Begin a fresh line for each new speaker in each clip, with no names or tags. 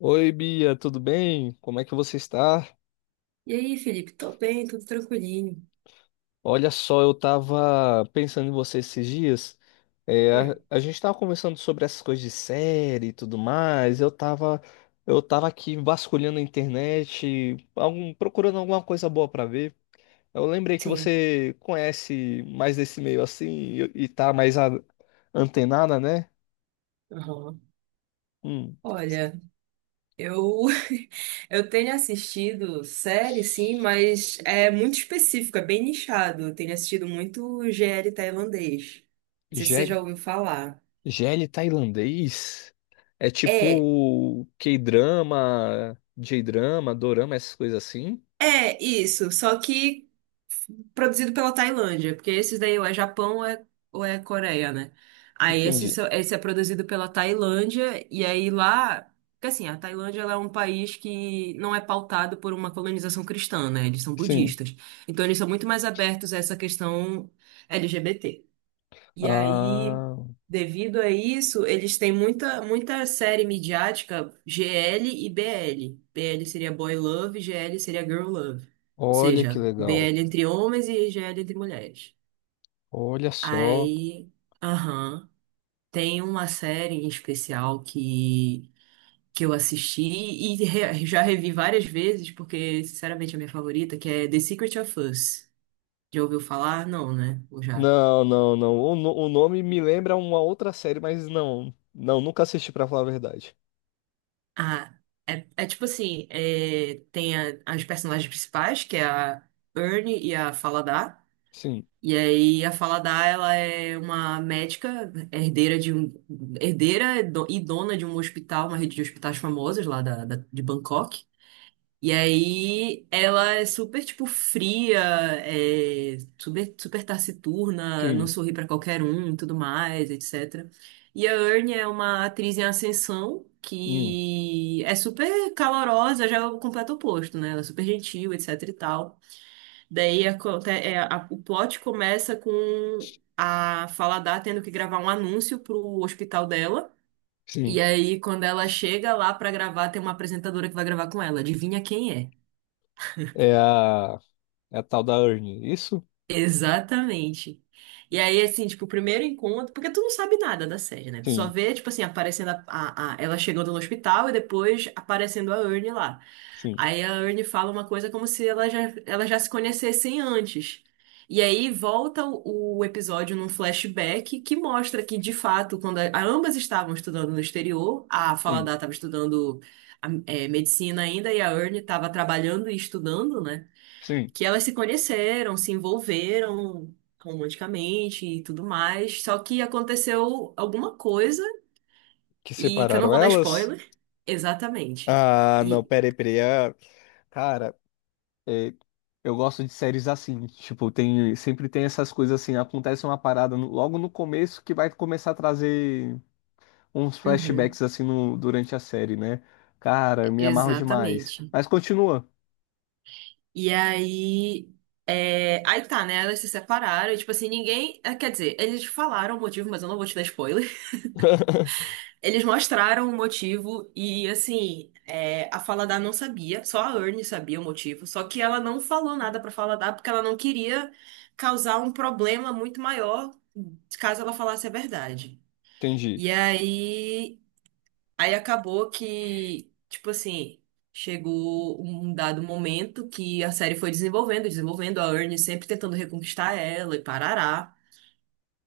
Oi, Bia, tudo bem? Como é que você está?
E aí, Felipe? Tô bem, tudo tranquilinho.
Olha só, eu estava pensando em você esses dias. É, a,
Hum.
a gente estava conversando sobre essas coisas de série e tudo mais. Eu tava aqui vasculhando a internet, procurando alguma coisa boa para ver. Eu lembrei que
Sim.
você conhece mais desse meio assim e tá mais antenada, né?
Aham.
Hum,
Olha, eu eu tenho assistido série, sim, mas é muito específico, é bem nichado. Eu tenho assistido muito GL tailandês. Não sei se você já ouviu falar.
GL tailandês é
É.
tipo K-drama, J-drama, dorama, essas coisas assim?
É isso, só que produzido pela Tailândia, porque esses daí ou é Japão ou é Coreia, né? Aí esse,
Entendi.
esse é produzido pela Tailândia, e aí lá. Porque assim, a Tailândia ela é um país que não é pautado por uma colonização cristã, né? Eles são
Sim.
budistas. Então eles são muito mais abertos a essa questão LGBT. E aí,
Ah,
devido a isso, eles têm muita, muita série midiática GL e BL. BL seria Boy Love, GL seria Girl Love. Ou
olha que
seja,
legal.
BL entre homens e GL entre mulheres.
Olha só.
Aí, aham, tem uma série em especial que eu assisti e já revi várias vezes, porque, sinceramente, é a minha favorita, que é The Secret of Us. Já ouviu falar? Não, né? Ou já?
Não, não, não. O, no- O nome me lembra uma outra série, mas não. Não, nunca assisti pra falar a verdade.
Ah, é, é tipo assim, é, tem as personagens principais, que é a Ernie e a Faladar.
Sim,
E aí a Faladar, ela é uma médica, herdeira e e dona de um hospital, uma rede de hospitais famosas lá de Bangkok. E aí ela é super, tipo, fria, é, super, super taciturna, não
sim,
sorri pra qualquer um e tudo mais, etc. E a Ernie é uma atriz em ascensão
hum,
que é super calorosa, já é o completo oposto, né? Ela é super gentil, etc e tal. Daí é, o plot começa com a Faladar tendo que gravar um anúncio pro hospital dela. E
sim.
aí, quando ela chega lá pra gravar, tem uma apresentadora que vai gravar com ela. Adivinha quem é?
É a, é a tal da Ernie, é isso?
Exatamente. E aí, assim, tipo, o primeiro encontro, porque tu não sabe nada da série, né? Tu só
Sim,
vê, tipo assim, aparecendo ela chegando no hospital e depois aparecendo a Ernie lá.
sim,
Aí a Ernie fala uma coisa como se ela já se conhecessem antes. E aí volta o episódio num flashback que mostra que, de fato, quando a, ambas estavam estudando no exterior, a
sim,
Faladar estava estudando é, medicina ainda e a Ernie estava trabalhando e estudando, né?
sim.
Que elas se conheceram, se envolveram romanticamente e tudo mais. Só que aconteceu alguma coisa
Que
e que eu não
separaram
vou dar
elas?
spoiler. Exatamente.
Ah, não,
E
peraí, peraí. Ah, cara. É, eu gosto de séries assim, tipo, tem, sempre tem essas coisas assim, acontece uma parada logo no começo que vai começar a trazer uns
uhum,
flashbacks assim durante a série, né? Cara, me amarro demais.
exatamente.
Mas continua.
E aí é, aí tá, né? Elas se separaram, e, tipo assim, ninguém, eh, quer dizer, eles falaram o motivo, mas eu não vou te dar spoiler. Eles mostraram o motivo e, assim, é, a Faladar não sabia, só a Ernie sabia o motivo, só que ela não falou nada pra Faladar porque ela não queria causar um problema muito maior caso ela falasse a verdade.
Entendi.
E aí, aí acabou que, tipo assim, chegou um dado momento que a série foi desenvolvendo, desenvolvendo, a Ernie sempre tentando reconquistar ela e parará.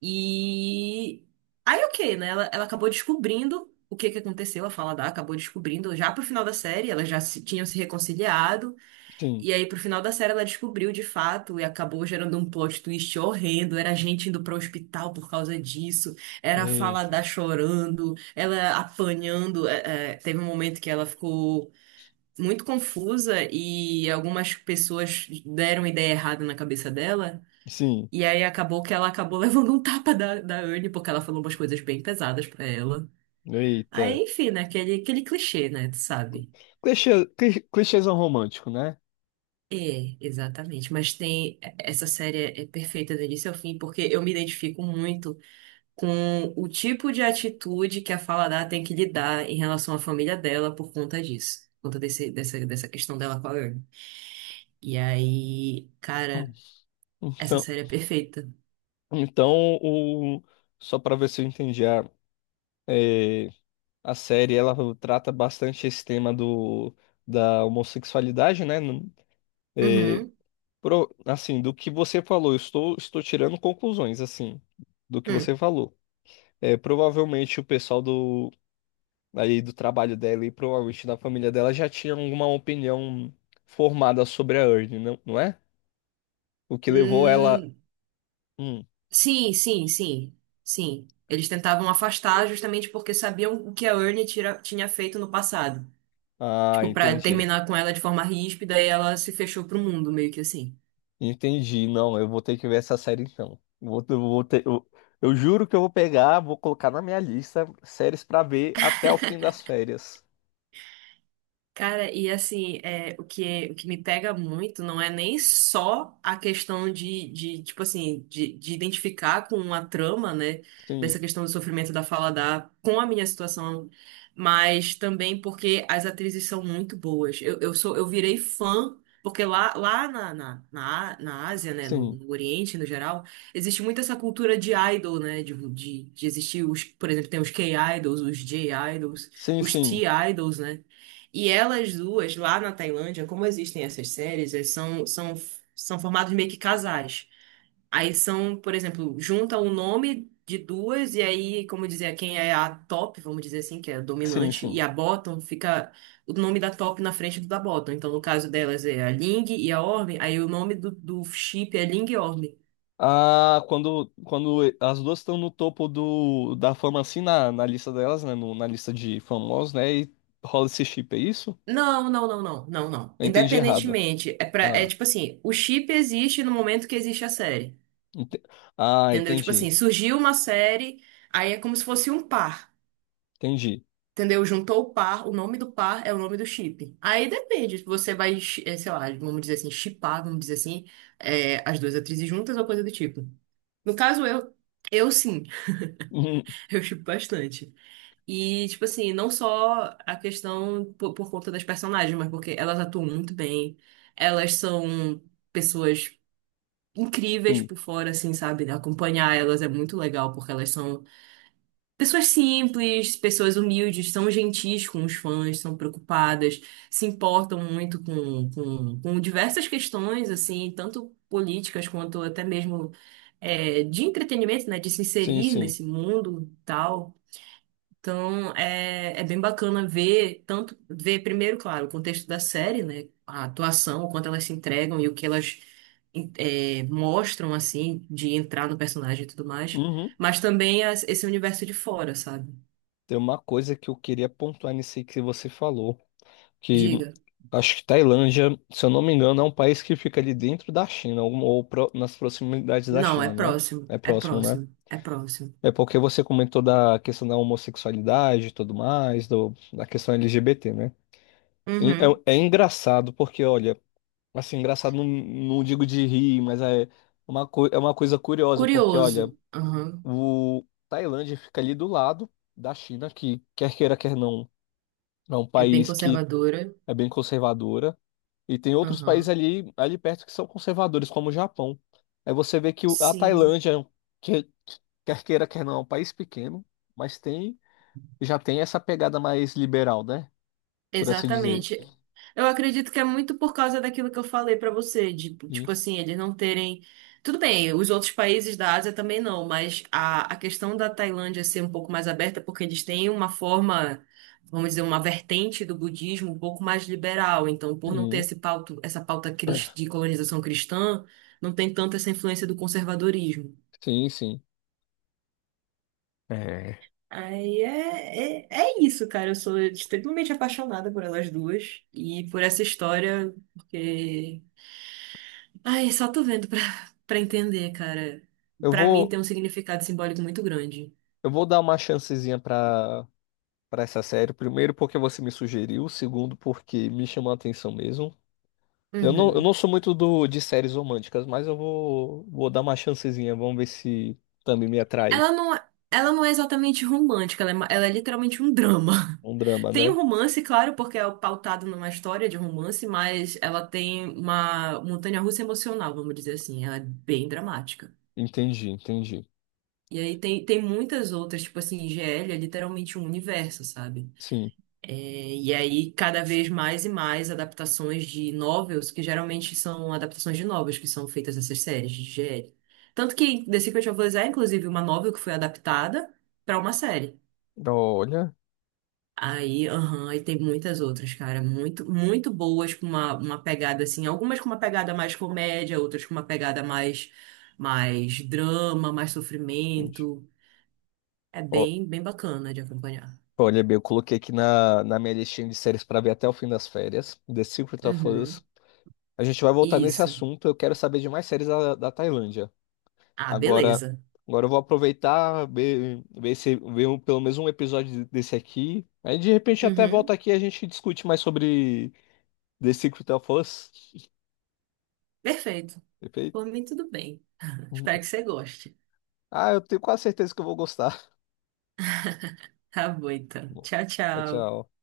E aí o que né? Ela acabou descobrindo o que que aconteceu, a Falada acabou descobrindo já pro final da série, elas já se, tinham se reconciliado,
Sim.
e aí pro final da série ela descobriu de fato e acabou gerando um plot twist horrendo, era gente indo pro hospital por causa disso, era a
Eita.
Falada chorando, ela apanhando, é, é, teve um momento que ela ficou muito confusa e algumas pessoas deram ideia errada na cabeça dela.
Sim.
E aí acabou que ela acabou levando um tapa da Anne, porque ela falou umas coisas bem pesadas pra ela.
Eita.
Aí, enfim, né? Aquele clichê, né? Tu sabe?
Clichê, clichêzão romântico, né?
É, exatamente. Mas tem. É, essa série é perfeita do início ao fim, porque eu me identifico muito com o tipo de atitude que a Faladar tem que lidar em relação à família dela por conta disso. Por conta dessa questão dela com a Anne. E aí, cara, essa
Então,
série é perfeita.
então o, só pra ver se eu entendi a série ela trata bastante esse tema do da homossexualidade, né? É,
Uhum.
assim, do que você falou, eu estou tirando conclusões assim do que você
Hum.
falou. É, provavelmente o pessoal do aí do trabalho dela e provavelmente da família dela já tinha alguma opinião formada sobre a Ernie, não, não é? O que levou ela.
Hum.
Hum,
Sim, sim, sim, sim. Eles tentavam afastar justamente porque sabiam o que a Ernie tinha feito no passado.
ah,
Tipo, pra
entendi.
terminar com ela de forma ríspida e ela se fechou pro mundo, meio que assim.
Entendi. Não, eu vou ter que ver essa série então. Vou, eu vou ter, eu juro que eu vou pegar, vou colocar na minha lista séries pra ver até o fim das férias.
Cara, e assim, é, o que me pega muito não é nem só a questão de tipo assim, de identificar com a trama, né,
Sim,
dessa questão do sofrimento da Faladar com a minha situação, mas também porque as atrizes são muito boas. Eu virei fã, porque lá, lá na, na, na, na Ásia, né,
sim,
no Oriente, no geral, existe muito essa cultura de idol, né, de existir os, por exemplo, tem os K-idols, os J-idols,
sim,
os
sim,
T-idols, né, e elas duas, lá na Tailândia, como existem essas séries, são formados meio que casais. Aí são, por exemplo, junta o nome de duas, e aí, como dizer, quem é a top, vamos dizer assim, que é a
sim,
dominante, e
sim.
a bottom, fica o nome da top na frente do da bottom. Então, no caso delas é a Ling e a Orm, aí o nome do chip é Ling e Orm.
Ah, quando, quando as duas estão no topo do, da fama, assim, na, na lista delas, né? Na lista de famosos, né? E rola esse chip, é isso?
Não, não.
Eu entendi errado.
Independentemente, é, pra, é
Ah,
tipo assim, o chip existe no momento que existe a série.
ente- ah,
Entendeu? Tipo
entendi,
assim, surgiu uma série, aí é como se fosse um par.
entendi.
Entendeu? Juntou o par, o nome do par é o nome do chip. Aí depende, se você vai, eh, sei lá, vamos dizer assim, chipar, vamos dizer assim, eh, as duas atrizes juntas ou coisa do tipo. No caso, eu sim,
Uhum,
eu chipo bastante. E, tipo assim, não só a questão por conta das personagens, mas porque elas atuam muito bem, elas são pessoas incríveis
sim,
por fora, assim, sabe? Acompanhar elas é muito legal, porque elas são pessoas simples, pessoas humildes, são gentis com os fãs, são preocupadas, se importam muito com diversas questões, assim, tanto políticas quanto até mesmo é, de entretenimento, né, de se
sim,
inserir
sim.
nesse mundo e tal. Então, é, é bem bacana ver, tanto ver primeiro, claro, o contexto da série, né, a atuação, o quanto elas se entregam e o que elas é, mostram, assim, de entrar no personagem e tudo mais,
Uhum.
mas também esse universo de fora, sabe?
Tem uma coisa que eu queria pontuar nisso aí que você falou, que
Diga.
acho que Tailândia, se eu não me engano, é um país que fica ali dentro da China, ou nas proximidades da
Não, é
China, né?
próximo.
É
É
próximo, né?
próximo. É próximo.
É porque você comentou da questão da homossexualidade e tudo mais, do, da questão LGBT, né? E
Uhum.
É, é engraçado, porque, olha, assim, engraçado não, não digo de rir, mas é é uma coisa curiosa, porque, olha,
Curioso. Uhum.
o Tailândia fica ali do lado da China, que quer queira, quer não. É um
É bem
país que
conservadora.
é bem conservadora e tem outros países
Uhum.
ali, ali perto que são conservadores, como o Japão. Aí você vê que a
Sim.
Tailândia, é um que, quer queira, quer não, é um país pequeno, mas tem já tem essa pegada mais liberal, né? Por assim dizer.
Exatamente. Eu acredito que é muito por causa daquilo que eu falei pra você, de, tipo
Sim,
assim, eles não terem. Tudo bem, os outros países da Ásia também não, mas a questão da Tailândia ser um pouco mais aberta, é porque eles têm uma forma, vamos dizer, uma vertente do budismo um pouco mais liberal. Então, por não ter
sim,
esse pauta, essa de colonização cristã, não tem tanto essa influência do conservadorismo.
sim. Sim. É,
Aí é, é, é isso, cara. Eu sou extremamente apaixonada por elas duas e por essa história, porque. Ai, só tô vendo pra, pra entender, cara.
Eu
Pra mim
vou,
tem um significado simbólico muito grande.
eu vou dar uma chancezinha para para essa série. Primeiro, porque você me sugeriu. Segundo, porque me chamou a atenção mesmo. Eu
Uhum.
não sou muito do, de séries românticas, mas eu vou, vou dar uma chancezinha. Vamos ver se também me atrai.
Ela não é exatamente romântica, ela é, ela é literalmente um drama.
Um drama,
Tem
né?
um romance, claro, porque é pautado numa história de romance, mas ela tem uma montanha-russa emocional, vamos dizer assim. Ela é bem dramática.
Entendi, entendi.
E aí tem, tem muitas outras, tipo assim, GL é literalmente um universo, sabe?
Sim.
É, e aí, cada vez mais e mais adaptações de novels, que geralmente são adaptações de novels que são feitas essas séries de GL. Tanto que The Secret of Us é, inclusive, uma novel que foi adaptada para uma série.
Olha,
Aí, aham, aí tem muitas outras, cara, muito, muito boas, com uma pegada assim, algumas com uma pegada mais comédia, outras com uma pegada mais, mais drama, mais
entendi.
sofrimento. É
Ó,
bem, bem bacana de acompanhar.
olha, bem, eu coloquei aqui na, na minha listinha de séries para ver até o fim das férias. The Secret of Us.
Uhum.
A gente vai voltar nesse
Isso.
assunto. Eu quero saber de mais séries da, da Tailândia.
Ah,
Agora,
beleza.
agora eu vou aproveitar, ver, ver, se, ver pelo menos um episódio desse aqui. Aí de repente até volta
Uhum.
aqui e a gente discute mais sobre The Secret of Us.
Perfeito. Por
Perfeito.
mim, tudo bem. Espero que você goste.
Ah, eu tenho quase certeza que eu vou gostar.
Tá bom, então.
Bom,
Tchau,
tchau,
tchau.
tchau.